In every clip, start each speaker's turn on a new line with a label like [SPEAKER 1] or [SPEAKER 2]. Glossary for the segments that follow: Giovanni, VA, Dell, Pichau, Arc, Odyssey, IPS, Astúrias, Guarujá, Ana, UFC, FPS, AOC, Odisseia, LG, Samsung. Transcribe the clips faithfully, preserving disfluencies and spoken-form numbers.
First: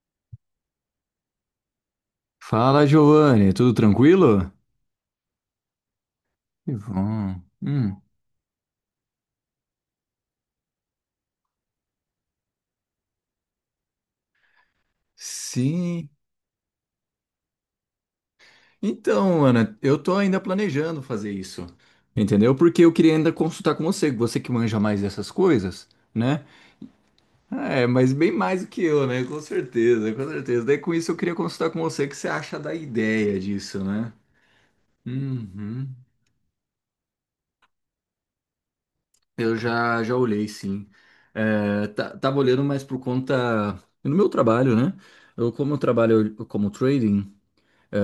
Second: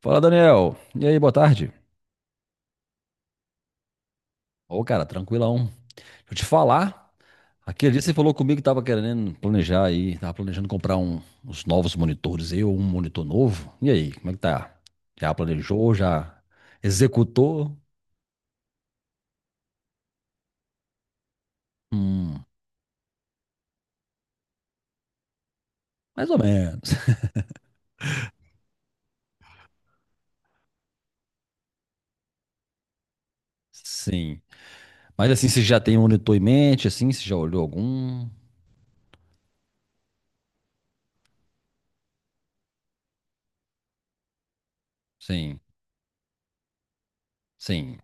[SPEAKER 1] Fala, Daniel. E aí, boa tarde.
[SPEAKER 2] Fala, Giovanni, tudo tranquilo?
[SPEAKER 1] Ô, cara, tranquilão. Deixa eu te
[SPEAKER 2] Que
[SPEAKER 1] falar.
[SPEAKER 2] bom.
[SPEAKER 1] Aquele
[SPEAKER 2] Hum,
[SPEAKER 1] dia você falou comigo que tava querendo planejar aí, tava planejando comprar um, uns novos monitores aí, ou um monitor novo. E aí, como é que tá? Já planejou,
[SPEAKER 2] sim.
[SPEAKER 1] já executou?
[SPEAKER 2] Então, Ana, eu tô ainda planejando fazer isso,
[SPEAKER 1] Hum,
[SPEAKER 2] entendeu? Porque eu queria ainda consultar com você, você que manja mais dessas coisas,
[SPEAKER 1] mais ou
[SPEAKER 2] né?
[SPEAKER 1] menos.
[SPEAKER 2] É, mas bem mais do que eu, né? Com certeza, com certeza. Daí com isso eu queria consultar com você o que você acha da ideia disso, né?
[SPEAKER 1] Sim. Mas assim, você já
[SPEAKER 2] Uhum.
[SPEAKER 1] tem um monitor em mente, assim, você já olhou algum?
[SPEAKER 2] Eu já, já olhei, sim. É, tá- tava olhando mais por conta no meu trabalho, né? Eu,
[SPEAKER 1] Sim,
[SPEAKER 2] como eu trabalho como trading.
[SPEAKER 1] sim.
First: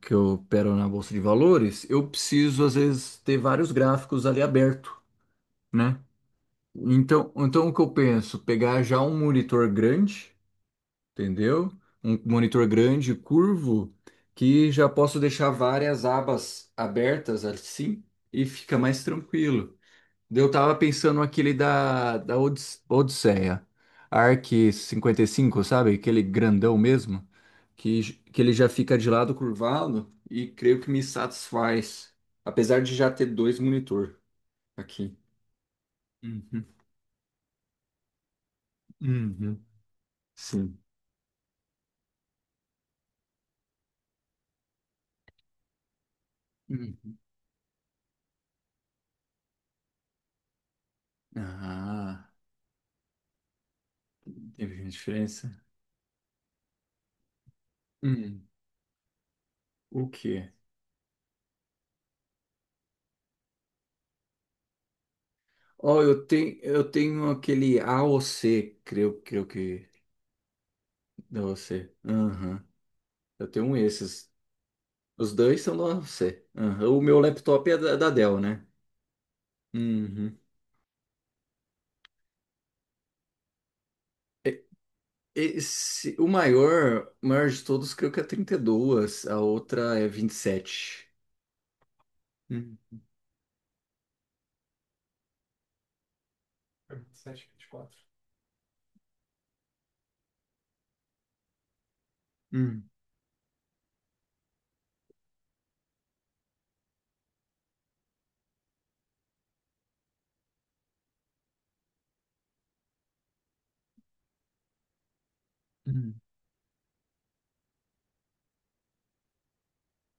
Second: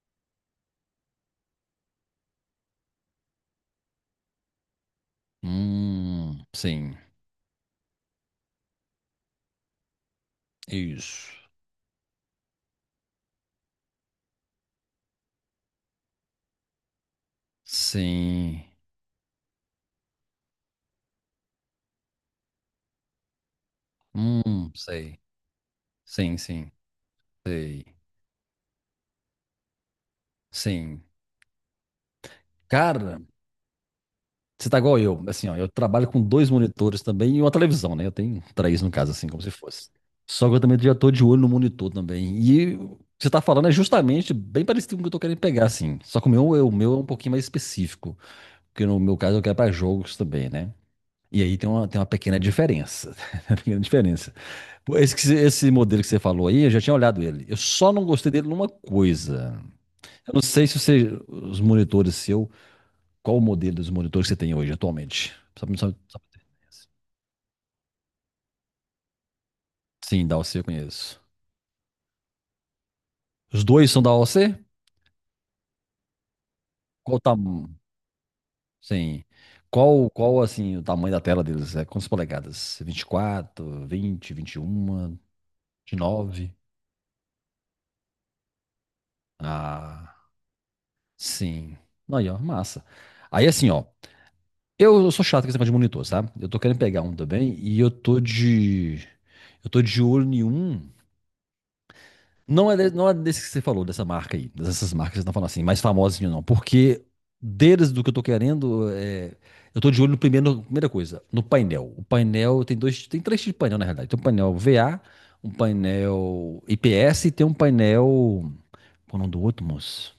[SPEAKER 2] Que eu opero na bolsa de valores, eu preciso às vezes ter vários gráficos ali aberto, né?
[SPEAKER 1] Hum, sim.
[SPEAKER 2] Então, então o que eu penso? Pegar já um monitor grande,
[SPEAKER 1] Isso.
[SPEAKER 2] entendeu? Um monitor grande, curvo, que já posso deixar várias abas abertas assim e
[SPEAKER 1] Sim.
[SPEAKER 2] fica mais tranquilo. Eu tava pensando aquele da, da Odis- Odisseia,
[SPEAKER 1] Hum,
[SPEAKER 2] Arc
[SPEAKER 1] sei.
[SPEAKER 2] cinquenta e cinco, sabe? Aquele
[SPEAKER 1] Sim, sim.
[SPEAKER 2] grandão mesmo,
[SPEAKER 1] Sei.
[SPEAKER 2] que, j- que ele já fica de lado curvado e creio que me
[SPEAKER 1] Sim.
[SPEAKER 2] satisfaz, apesar de já
[SPEAKER 1] Cara,
[SPEAKER 2] ter dois monitor
[SPEAKER 1] você tá igual
[SPEAKER 2] aqui.
[SPEAKER 1] eu. Assim, ó, eu trabalho com dois
[SPEAKER 2] Uhum.
[SPEAKER 1] monitores também e uma televisão, né? Eu tenho três no caso, assim, como se
[SPEAKER 2] Uhum.
[SPEAKER 1] fosse. Só que eu também
[SPEAKER 2] Sim.
[SPEAKER 1] já tô de olho no monitor também. E o que você tá falando é justamente bem parecido com o que eu tô querendo pegar, assim. Só que o meu, é- o meu é um
[SPEAKER 2] Hum.
[SPEAKER 1] pouquinho mais específico. Porque no meu caso eu quero pra jogos também, né? E aí tem uma, tem uma
[SPEAKER 2] Ah,
[SPEAKER 1] pequena diferença. Uma pequena diferença.
[SPEAKER 2] teve uma
[SPEAKER 1] Pô, Esse, que você-
[SPEAKER 2] diferença?
[SPEAKER 1] esse modelo que você falou aí, eu já tinha olhado ele. Eu só não gostei dele
[SPEAKER 2] Hum.
[SPEAKER 1] numa coisa.
[SPEAKER 2] O
[SPEAKER 1] Eu não
[SPEAKER 2] quê?
[SPEAKER 1] sei se você, os monitores seus. Qual o modelo dos monitores que você tem hoje, atualmente? Só pra, só,
[SPEAKER 2] Ó,
[SPEAKER 1] só
[SPEAKER 2] eu
[SPEAKER 1] pra ter
[SPEAKER 2] tenho,
[SPEAKER 1] ideia. Assim.
[SPEAKER 2] eu tenho aquele A AOC, creio, creio que
[SPEAKER 1] Sim, da A O C eu conheço.
[SPEAKER 2] da A O C. Aham. Eu
[SPEAKER 1] Os
[SPEAKER 2] tenho um
[SPEAKER 1] dois são da
[SPEAKER 2] esses.
[SPEAKER 1] A O C?
[SPEAKER 2] Os dois são da U F C. Aham. O
[SPEAKER 1] Qual o
[SPEAKER 2] meu
[SPEAKER 1] tamanho?
[SPEAKER 2] laptop é da, da Dell, né?
[SPEAKER 1] Sim. Qual,
[SPEAKER 2] Uhum.
[SPEAKER 1] qual, assim, o tamanho da tela deles? É quantas polegadas? vinte e quatro, vinte,
[SPEAKER 2] E-
[SPEAKER 1] vinte e um,
[SPEAKER 2] Esse, o
[SPEAKER 1] nove?
[SPEAKER 2] maior, o maior de todos, creio que é trinta e dois, a outra é
[SPEAKER 1] Ah,
[SPEAKER 2] vinte e sete.
[SPEAKER 1] sim. Aí, ó,
[SPEAKER 2] Hum.
[SPEAKER 1] massa. Aí, assim, ó. Eu eu sou chato com esse negócio de monitor, sabe? Eu tô querendo
[SPEAKER 2] É
[SPEAKER 1] pegar um
[SPEAKER 2] vinte e sete,
[SPEAKER 1] também e eu
[SPEAKER 2] vinte e quatro.
[SPEAKER 1] tô de... Eu tô de olho em um. Não é,
[SPEAKER 2] Hum.
[SPEAKER 1] de- não é desse que você falou, dessa marca aí, dessas marcas que você tá falando assim, mais famosinho não. Porque deles do que eu tô querendo, é, eu tô de olho no primeiro, primeira coisa, no painel. O painel tem dois, tem três tipos de painel na realidade. Tem um painel V A, um
[SPEAKER 2] Hum.
[SPEAKER 1] painel I P S e tem um painel, qual é o nome do outro, moço?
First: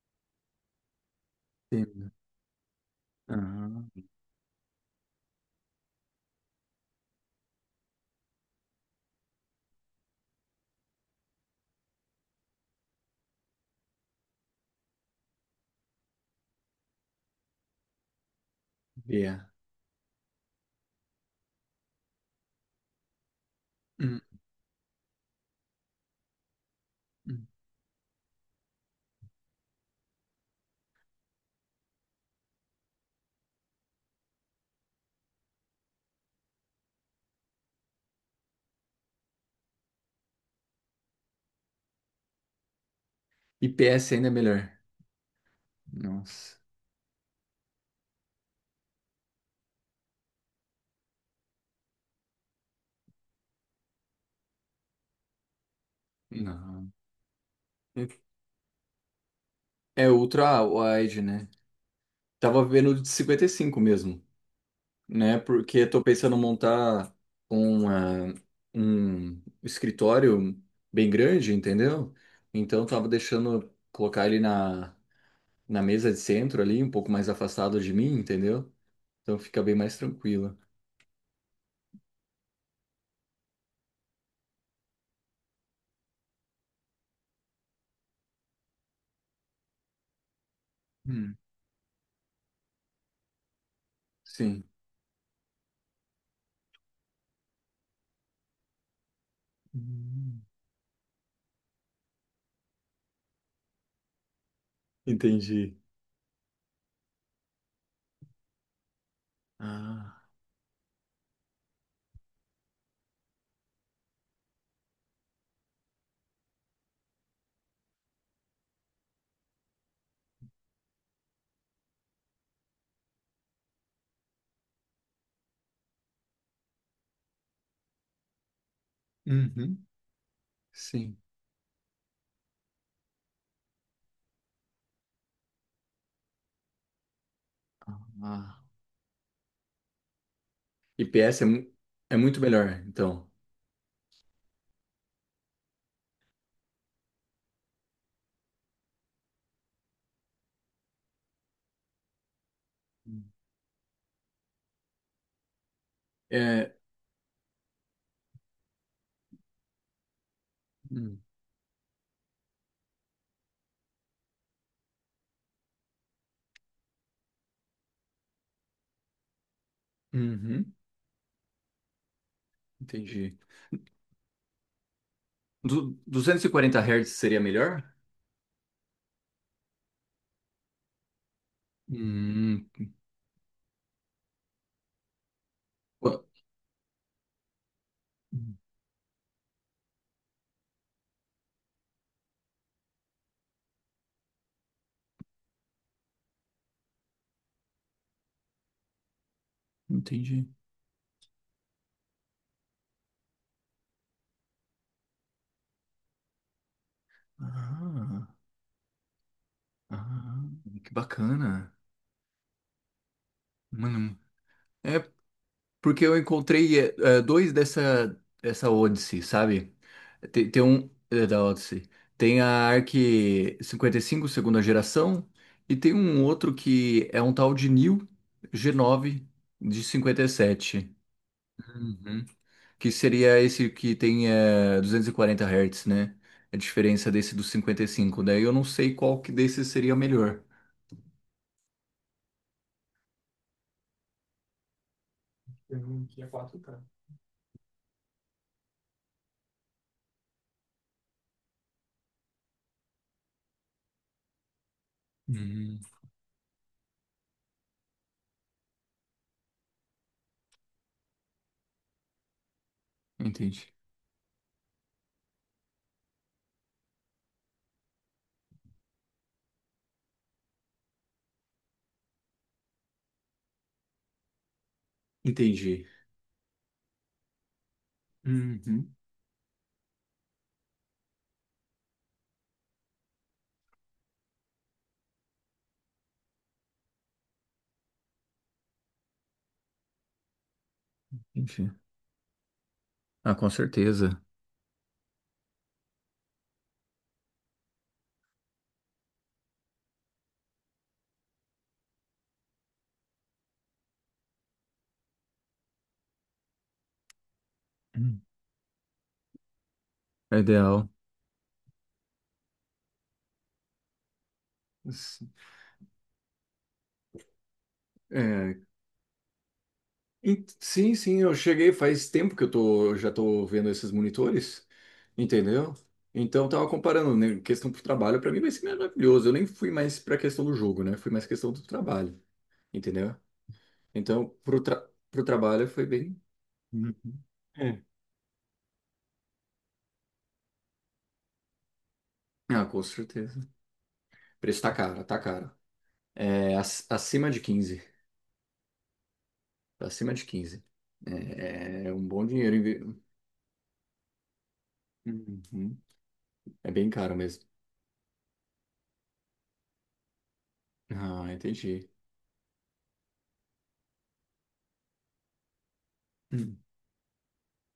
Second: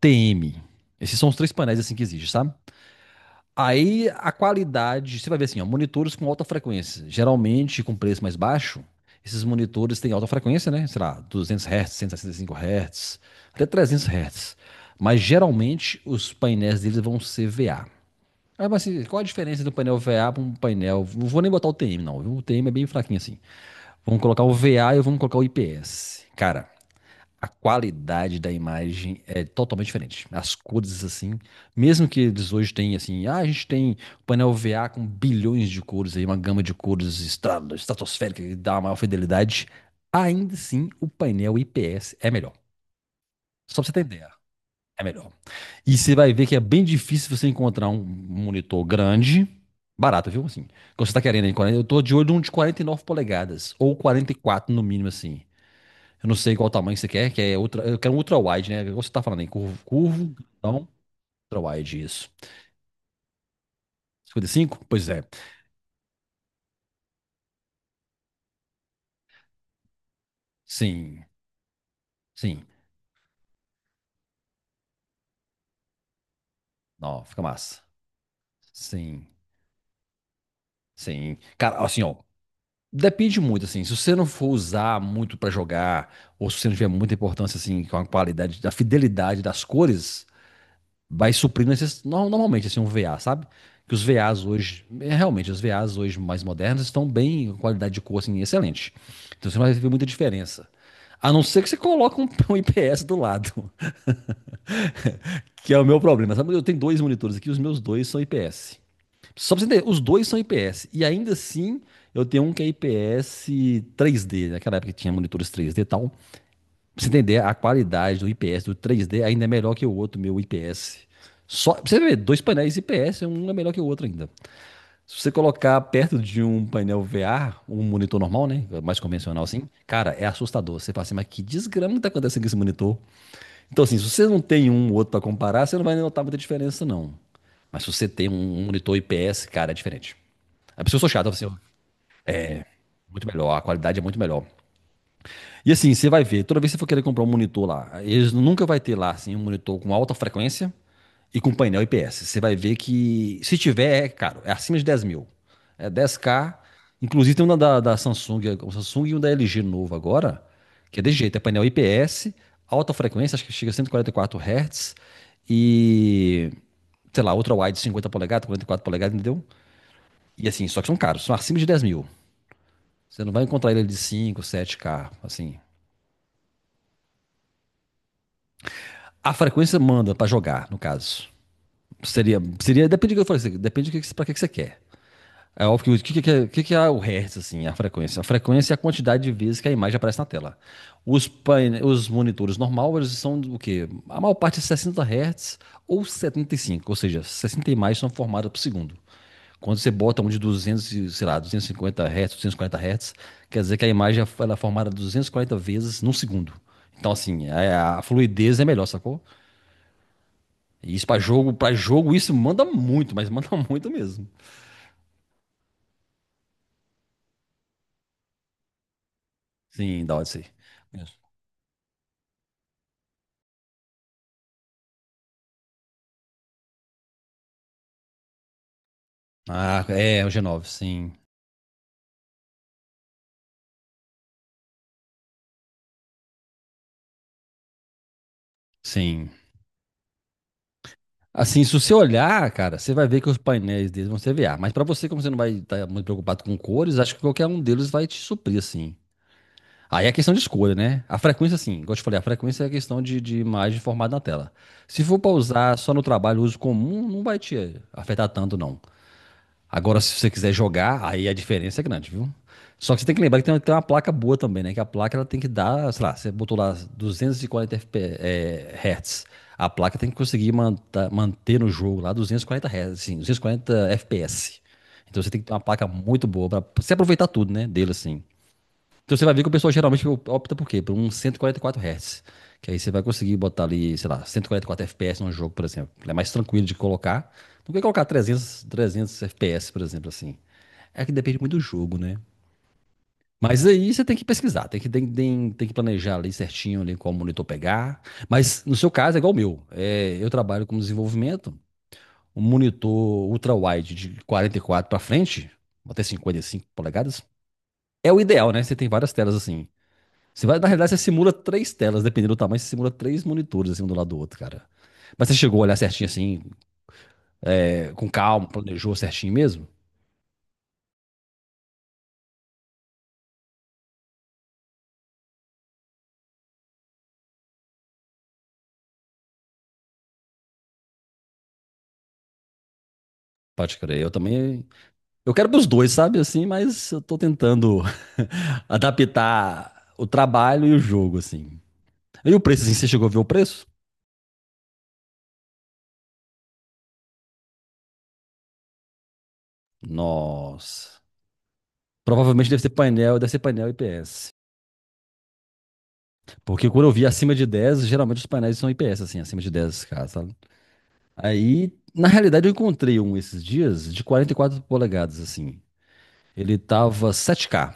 [SPEAKER 1] T M. Esses são os três painéis assim que
[SPEAKER 2] Entendo.
[SPEAKER 1] existem, sabe?
[SPEAKER 2] Aham.
[SPEAKER 1] Aí a qualidade, você vai ver assim, ó, monitores com alta frequência, geralmente com preço mais baixo, esses monitores têm alta frequência, né? Sei lá, duzentos Hz, cento e sessenta e cinco Hz, até trezentos Hz. Mas geralmente os painéis deles vão ser V A. Ah, mas assim, qual a
[SPEAKER 2] Yeah.
[SPEAKER 1] diferença do painel V A para um painel? Não vou nem botar o T M, não. Viu? O T M é bem fraquinho assim. Vamos
[SPEAKER 2] Hum.
[SPEAKER 1] colocar o V A e vamos colocar o I P S. Cara, a
[SPEAKER 2] Hum.
[SPEAKER 1] qualidade da imagem é totalmente diferente. As cores, assim, mesmo que eles hoje têm, assim, ah, a gente tem painel V A com bilhões de cores aí, uma gama de cores estra- estratosférica que dá uma maior fidelidade, ainda assim o painel I P S é melhor.
[SPEAKER 2] E
[SPEAKER 1] Só pra você ter
[SPEAKER 2] P S ainda
[SPEAKER 1] ideia,
[SPEAKER 2] é melhor.
[SPEAKER 1] é melhor. E você vai ver que
[SPEAKER 2] Nossa.
[SPEAKER 1] é bem difícil você encontrar um monitor grande, barato, viu? Assim, quando você tá querendo, aí, quarenta eu tô de olho num de quarenta e nove polegadas, ou quarenta e quatro no mínimo, assim. Eu não sei qual
[SPEAKER 2] Não.
[SPEAKER 1] tamanho você quer, que é ultra, eu quero um ultra wide, né? Igual você tá falando aí, curvo,
[SPEAKER 2] É
[SPEAKER 1] curvo,
[SPEAKER 2] ultra
[SPEAKER 1] então,
[SPEAKER 2] wide, né?
[SPEAKER 1] ultra wide, isso.
[SPEAKER 2] Tava vendo o de cinquenta e cinco mesmo.
[SPEAKER 1] Cinquenta e cinco? Pois é.
[SPEAKER 2] Né? Porque estou pensando em montar um, ah, um escritório bem
[SPEAKER 1] Sim,
[SPEAKER 2] grande, entendeu?
[SPEAKER 1] sim.
[SPEAKER 2] Então estava deixando colocar ele na, na mesa de centro ali, um pouco
[SPEAKER 1] Não,
[SPEAKER 2] mais
[SPEAKER 1] fica
[SPEAKER 2] afastado
[SPEAKER 1] massa.
[SPEAKER 2] de mim, entendeu?
[SPEAKER 1] Sim,
[SPEAKER 2] Então fica bem mais tranquilo.
[SPEAKER 1] sim. Cara, assim, ó, depende muito, assim, se você não for usar muito pra jogar, ou se você não tiver muita importância, assim, com a qualidade, da fidelidade das cores, vai
[SPEAKER 2] Hum.
[SPEAKER 1] suprir necess... no- normalmente assim um V A, sabe? Que os V As
[SPEAKER 2] Sim.
[SPEAKER 1] hoje, é, realmente, os V As hoje mais modernos estão bem, com qualidade de cor assim, excelente. Então você não vai ver muita
[SPEAKER 2] Hum.
[SPEAKER 1] diferença. A não ser que você coloque um, um I P S do lado, que
[SPEAKER 2] Entendi.
[SPEAKER 1] é o meu problema. Sabe? Eu tenho dois monitores aqui, os meus dois são I P S. Só pra você entender, os
[SPEAKER 2] Ah.
[SPEAKER 1] dois são I P S. E ainda assim, eu tenho um que é I P S três D. Naquela época que tinha monitores três D e tal. Pra você entender, a qualidade do I P S do três D ainda é melhor que o outro meu I P S. Só, pra você ver, dois painéis I P S, um é melhor que o outro ainda. Se você colocar perto de um painel V R, um monitor normal, né? Mais convencional assim,
[SPEAKER 2] Uhum.
[SPEAKER 1] cara, é assustador. Você fala assim,
[SPEAKER 2] Sim.
[SPEAKER 1] mas que desgrama que tá acontecendo com esse monitor? Então, assim, se você não tem um ou outro pra comparar, você não vai notar muita diferença, não. Mas se você tem
[SPEAKER 2] Ah.
[SPEAKER 1] um monitor I P S, cara, é diferente. A pessoa sou chata,
[SPEAKER 2] I P S
[SPEAKER 1] assim,
[SPEAKER 2] é,
[SPEAKER 1] ó,
[SPEAKER 2] mu- é muito melhor,
[SPEAKER 1] muito
[SPEAKER 2] então.
[SPEAKER 1] melhor, a qualidade é muito melhor. E assim, você vai ver, toda vez que você for querer comprar um monitor lá, eles nunca vai ter lá assim, um monitor com alta frequência e com painel I P S. Você vai ver que, se tiver, é caro, é acima de dez mil. É dez k.
[SPEAKER 2] É.
[SPEAKER 1] Inclusive tem um da, da Samsung, o Samsung e um da L G novo agora, que é desse
[SPEAKER 2] hum,
[SPEAKER 1] jeito, é painel I P S, alta frequência, acho que chega a cento e quarenta e quatro Hz e, quatro hertz e, sei lá, outra wide cinquenta polegadas, quarenta e quatro polegadas, entendeu? E assim,
[SPEAKER 2] uhum,
[SPEAKER 1] só que são caros, são acima de dez mil. Você não
[SPEAKER 2] entendi.
[SPEAKER 1] vai encontrar ele de cinco sete k assim.
[SPEAKER 2] Du duzentos e quarenta hertz Hz seria melhor?
[SPEAKER 1] A frequência manda pra jogar, no caso. Seria,
[SPEAKER 2] Hum,
[SPEAKER 1] seria depende do que eu falei, depende do que, pra que, você quer. É óbvio que o que,
[SPEAKER 2] pô,
[SPEAKER 1] que, que, que é o hertz, assim, a frequência? A
[SPEAKER 2] hum,
[SPEAKER 1] frequência é a quantidade de vezes que a imagem aparece na tela. Os, paine- os monitores normal, eles são o quê? A maior parte é sessenta hertz ou setenta e cinco ou seja, sessenta imagens são formadas por segundo. Quando você bota um de
[SPEAKER 2] entendi.
[SPEAKER 1] duzentos e, sei lá, duzentos e cinquenta hertz, duzentos e quarenta hertz, quer dizer que a imagem ela é formada duzentos e quarenta vezes num segundo. Então, assim, a, a
[SPEAKER 2] Ah,
[SPEAKER 1] fluidez é melhor, sacou?
[SPEAKER 2] ah, que
[SPEAKER 1] E isso pra jogo, para
[SPEAKER 2] bacana.
[SPEAKER 1] jogo, isso manda muito, mas manda muito
[SPEAKER 2] Mano,
[SPEAKER 1] mesmo.
[SPEAKER 2] é porque eu encontrei é, é, dois dessa, dessa Odyssey, sabe?
[SPEAKER 1] Sim, da Odyssey.
[SPEAKER 2] Tem, tem um
[SPEAKER 1] Mesmo.
[SPEAKER 2] é, da Odyssey. Tem a Arc cinquenta e cinco segunda geração, e tem um outro que é um tal de New g nove de
[SPEAKER 1] Ah, é,
[SPEAKER 2] cinquenta
[SPEAKER 1] o
[SPEAKER 2] e
[SPEAKER 1] G nove,
[SPEAKER 2] sete,
[SPEAKER 1] sim.
[SPEAKER 2] que seria esse que tem eh, duzentos e quarenta hertz Hz, né? A diferença desse dos cinquenta e cinco. Daí eu não sei qual
[SPEAKER 1] Sim.
[SPEAKER 2] que desses seria melhor.
[SPEAKER 1] Assim, se você olhar, cara, você vai ver que os painéis deles vão ser V A. Mas pra você, como você não vai estar muito
[SPEAKER 2] Eu queria
[SPEAKER 1] preocupado com
[SPEAKER 2] quatro K.
[SPEAKER 1] cores, acho que qualquer um deles vai te suprir, assim. Aí é questão de escolha, né? A frequência, assim, igual eu te falei, a frequência é a questão de, de imagem formada na tela. Se for pra usar
[SPEAKER 2] Hum,
[SPEAKER 1] só no trabalho, uso comum, não vai te afetar tanto, não. Agora, se você quiser jogar, aí a diferença é grande, viu? Só que você tem que lembrar que tem uma,
[SPEAKER 2] entendi.
[SPEAKER 1] tem uma placa boa também, né? Que a placa ela tem que dar, sei lá, você botou lá duzentos e quarenta F P, é, Hz. A placa tem que conseguir manta- manter no jogo lá duzentos e quarenta Hz, assim, duzentos e quarenta F P S. Então você tem que ter uma
[SPEAKER 2] Entendi.
[SPEAKER 1] placa muito boa para você aproveitar tudo, né? Dele assim.
[SPEAKER 2] Uhum.
[SPEAKER 1] Então você vai ver que o pessoal geralmente opta por quê? Por um cento e quarenta e quatro Hz. Que aí você vai conseguir botar ali, sei lá, cento e quarenta e quatro F P S num jogo, por exemplo. Ele é mais tranquilo de colocar do que colocar trezentos, trezentos F P S, por exemplo, assim. É que depende muito do
[SPEAKER 2] Entendi.
[SPEAKER 1] jogo, né?
[SPEAKER 2] Ah, com
[SPEAKER 1] Mas aí você tem
[SPEAKER 2] certeza.
[SPEAKER 1] que pesquisar, tem que, tem, tem, tem que planejar ali certinho ali qual monitor pegar. Mas no seu caso é igual o meu. É, eu trabalho com desenvolvimento, um monitor ultra-wide de quarenta e quatro para frente, até cinquenta e cinco polegadas, é o
[SPEAKER 2] Hum.
[SPEAKER 1] ideal, né? Você tem várias telas assim.
[SPEAKER 2] É
[SPEAKER 1] Você vai, na
[SPEAKER 2] ideal.
[SPEAKER 1] realidade, você simula três telas, dependendo do tamanho, você simula três monitores assim um do lado do outro, cara.
[SPEAKER 2] S-
[SPEAKER 1] Mas você chegou a olhar certinho assim, é, com calma,
[SPEAKER 2] é,
[SPEAKER 1] planejou certinho mesmo?
[SPEAKER 2] en- sim, sim, eu cheguei faz tempo que eu tô, já tô vendo esses monitores, entendeu? Então eu tava comparando, né, questão pro trabalho, para mim vai ser maravilhoso. Eu nem fui mais pra questão do jogo, né? Fui mais questão do trabalho, entendeu?
[SPEAKER 1] Pode crer, eu
[SPEAKER 2] Então, pro,
[SPEAKER 1] também.
[SPEAKER 2] tra pro
[SPEAKER 1] Eu quero pros
[SPEAKER 2] trabalho foi
[SPEAKER 1] dois, sabe,
[SPEAKER 2] bem.
[SPEAKER 1] assim, mas
[SPEAKER 2] Uhum.
[SPEAKER 1] eu tô tentando
[SPEAKER 2] É.
[SPEAKER 1] adaptar o trabalho e o jogo, assim. E o preço,
[SPEAKER 2] Ah,
[SPEAKER 1] assim,
[SPEAKER 2] com
[SPEAKER 1] você chegou a ver o
[SPEAKER 2] certeza.
[SPEAKER 1] preço?
[SPEAKER 2] O preço tá caro, tá caro. É, ac- acima de quinze. Acima de quinze.
[SPEAKER 1] Nossa.
[SPEAKER 2] É, é um bom
[SPEAKER 1] Provavelmente
[SPEAKER 2] dinheiro.
[SPEAKER 1] deve
[SPEAKER 2] Em
[SPEAKER 1] ser
[SPEAKER 2] vi-
[SPEAKER 1] painel, deve ser painel I P S.
[SPEAKER 2] Uhum.
[SPEAKER 1] Porque
[SPEAKER 2] É
[SPEAKER 1] quando
[SPEAKER 2] bem
[SPEAKER 1] eu vi
[SPEAKER 2] caro
[SPEAKER 1] acima
[SPEAKER 2] mesmo.
[SPEAKER 1] de dez geralmente os painéis são I P S, assim, acima de dez k sabe?
[SPEAKER 2] Ah,
[SPEAKER 1] Aí,
[SPEAKER 2] entendi.
[SPEAKER 1] na realidade, eu encontrei um esses dias de quarenta e quatro polegadas, assim. Ele
[SPEAKER 2] Hum.
[SPEAKER 1] tava sete k.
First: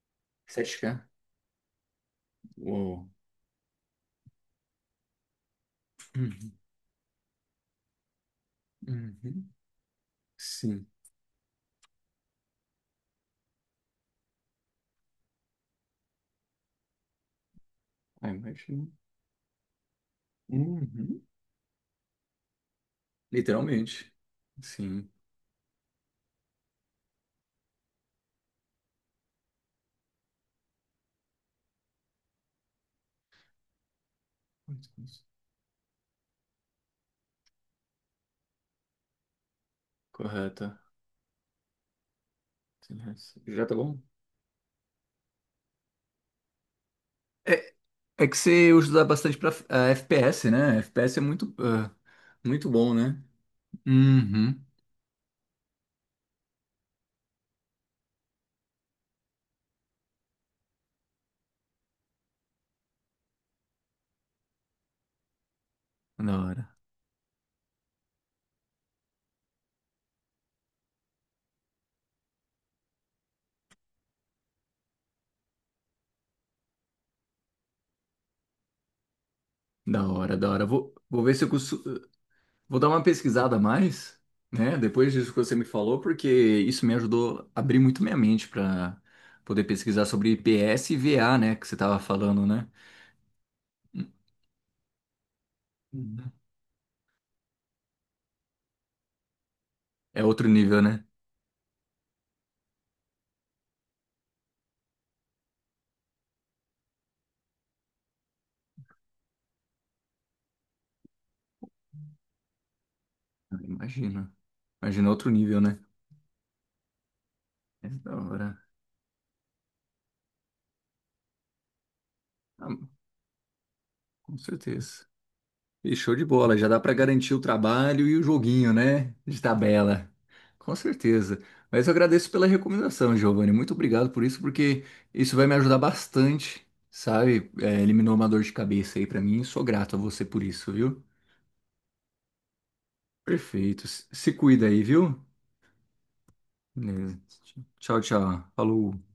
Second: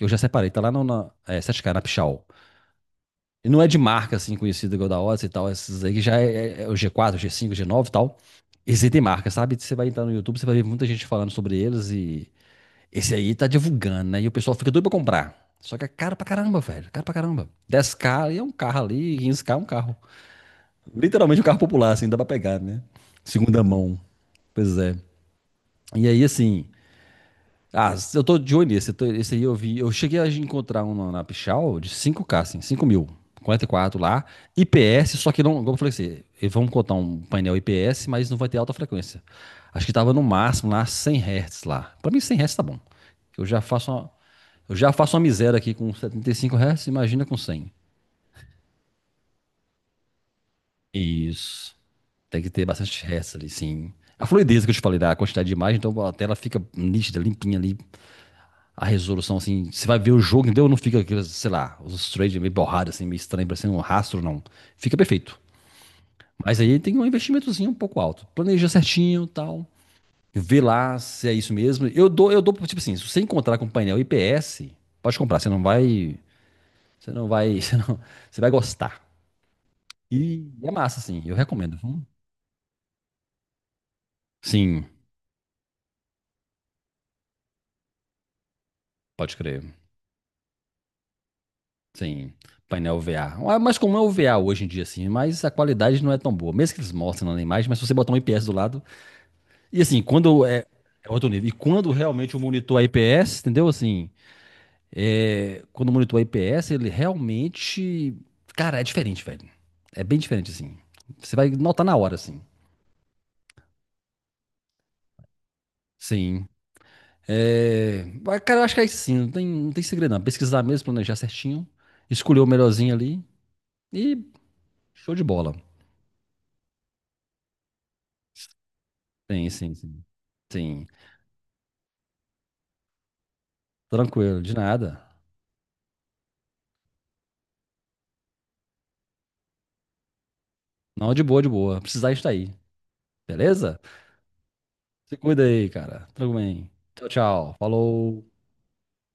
[SPEAKER 1] Eu já separei, tá lá no,
[SPEAKER 2] sete K?
[SPEAKER 1] na, é, sete k, na Pichau.
[SPEAKER 2] Uou.
[SPEAKER 1] E não é de marca, assim, conhecida igual da Odyssey e tal. Esses aí que já é,
[SPEAKER 2] Uhum.
[SPEAKER 1] é é o G quatro, G cinco, G nove e tal. Esse aí tem marca,
[SPEAKER 2] Uhum.
[SPEAKER 1] sabe? Você vai entrar no YouTube, você vai ver
[SPEAKER 2] Sim.
[SPEAKER 1] muita gente falando sobre eles e... Esse aí tá divulgando, né? E o pessoal fica doido pra comprar. Só que é caro pra caramba, velho. Caro pra caramba. Dez k
[SPEAKER 2] Ah,
[SPEAKER 1] ali é um carro
[SPEAKER 2] imagino.
[SPEAKER 1] ali, quinze k é um carro.
[SPEAKER 2] Uhum.
[SPEAKER 1] Literalmente um carro popular, assim, dá pra pegar, né? Segunda mão.
[SPEAKER 2] Literalmente.
[SPEAKER 1] Pois é.
[SPEAKER 2] Sim.
[SPEAKER 1] E aí, assim. Ah, eu tô de olho nesse. eu tô- Esse aí eu vi. Eu cheguei a encontrar um na, na Pichau de cinco k, assim, cinco mil. Quarenta e quatro lá. I P S, só que não. Como eu falei assim, eles vão botar um painel I P S, mas não vai ter alta frequência. Acho que tava no máximo
[SPEAKER 2] Correta.
[SPEAKER 1] lá cem Hz lá. Pra mim, cem Hz tá bom. Eu já
[SPEAKER 2] Já tá
[SPEAKER 1] faço
[SPEAKER 2] bom?
[SPEAKER 1] uma, eu já faço uma miséria aqui com setenta e cinco Hz, imagina com cem.
[SPEAKER 2] É. É que você usa usar bastante para F P S, né? F P S é muito,
[SPEAKER 1] Isso.
[SPEAKER 2] ah,
[SPEAKER 1] Tem que ter
[SPEAKER 2] muito bom,
[SPEAKER 1] bastante
[SPEAKER 2] né?
[SPEAKER 1] Hz ali, sim. A
[SPEAKER 2] Uhum.
[SPEAKER 1] fluidez que eu te falei, da quantidade de imagem, então a tela fica nítida, limpinha ali, a resolução, assim, você vai ver o jogo, entendeu? Não fica aqueles, sei lá, os trades meio borrados, assim, meio estranho, parecendo um rastro, não. Fica perfeito.
[SPEAKER 2] Da
[SPEAKER 1] Mas
[SPEAKER 2] hora,
[SPEAKER 1] aí tem um investimentozinho um pouco alto. Planeja certinho, e tal. Vê lá se é isso mesmo. Eu dou, eu dou, tipo assim, se você encontrar com painel I P S, pode comprar, você não vai, você não vai, você não, você vai gostar.
[SPEAKER 2] da hora,
[SPEAKER 1] E
[SPEAKER 2] da hora.
[SPEAKER 1] é
[SPEAKER 2] Vou,
[SPEAKER 1] massa, assim,
[SPEAKER 2] vou
[SPEAKER 1] eu
[SPEAKER 2] ver se eu
[SPEAKER 1] recomendo.
[SPEAKER 2] consigo.
[SPEAKER 1] Hum.
[SPEAKER 2] Vou dar uma pesquisada a mais, né?
[SPEAKER 1] Sim,
[SPEAKER 2] Depois disso que você me falou, porque isso me ajudou a abrir muito minha mente para
[SPEAKER 1] pode crer.
[SPEAKER 2] poder pesquisar sobre I P S e V A, né? Que você tava
[SPEAKER 1] Sim,
[SPEAKER 2] falando, né?
[SPEAKER 1] painel V A. Ah, mas como é o V A hoje em dia, assim, mas a qualidade não é tão
[SPEAKER 2] Uhum.
[SPEAKER 1] boa. Mesmo que eles mostrem na imagem, mas se você botar um I P S do lado, e assim,
[SPEAKER 2] É
[SPEAKER 1] quando
[SPEAKER 2] outro
[SPEAKER 1] é,
[SPEAKER 2] nível, né?
[SPEAKER 1] é outro nível. E quando realmente o monitor I P S, entendeu? Assim, é, quando o monitor I P S, ele realmente. Cara, é diferente, velho. É bem diferente, assim. Você vai notar na hora, assim.
[SPEAKER 2] Imagina. Imagina outro nível, né?
[SPEAKER 1] Sim.
[SPEAKER 2] É
[SPEAKER 1] É,
[SPEAKER 2] da
[SPEAKER 1] mas,
[SPEAKER 2] hora.
[SPEAKER 1] cara, eu acho que é isso sim, não tem, não tem segredo, não. Pesquisar mesmo, planejar certinho, escolher o
[SPEAKER 2] Ah,
[SPEAKER 1] melhorzinho ali e
[SPEAKER 2] com certeza.
[SPEAKER 1] show de bola.
[SPEAKER 2] E show de bola, já dá para garantir o trabalho e o joguinho, né? De
[SPEAKER 1] Sim, sim, sim.
[SPEAKER 2] tabela. Com
[SPEAKER 1] Sim.
[SPEAKER 2] certeza. Mas eu agradeço pela recomendação, Giovanni. Muito obrigado por
[SPEAKER 1] Tranquilo,
[SPEAKER 2] isso,
[SPEAKER 1] de
[SPEAKER 2] porque
[SPEAKER 1] nada.
[SPEAKER 2] isso vai me ajudar bastante, sabe? É, eliminou uma dor de cabeça aí para mim. Sou grato a você por isso, viu?
[SPEAKER 1] Não, de boa, de boa. Precisar estar aí. Beleza?
[SPEAKER 2] Perfeito. Se se cuida aí,
[SPEAKER 1] Se
[SPEAKER 2] viu?
[SPEAKER 1] cuida aí, cara. Tudo bem. Tchau,
[SPEAKER 2] Beleza.
[SPEAKER 1] tchau.
[SPEAKER 2] Tchau,
[SPEAKER 1] Falou.
[SPEAKER 2] tchau. Falou.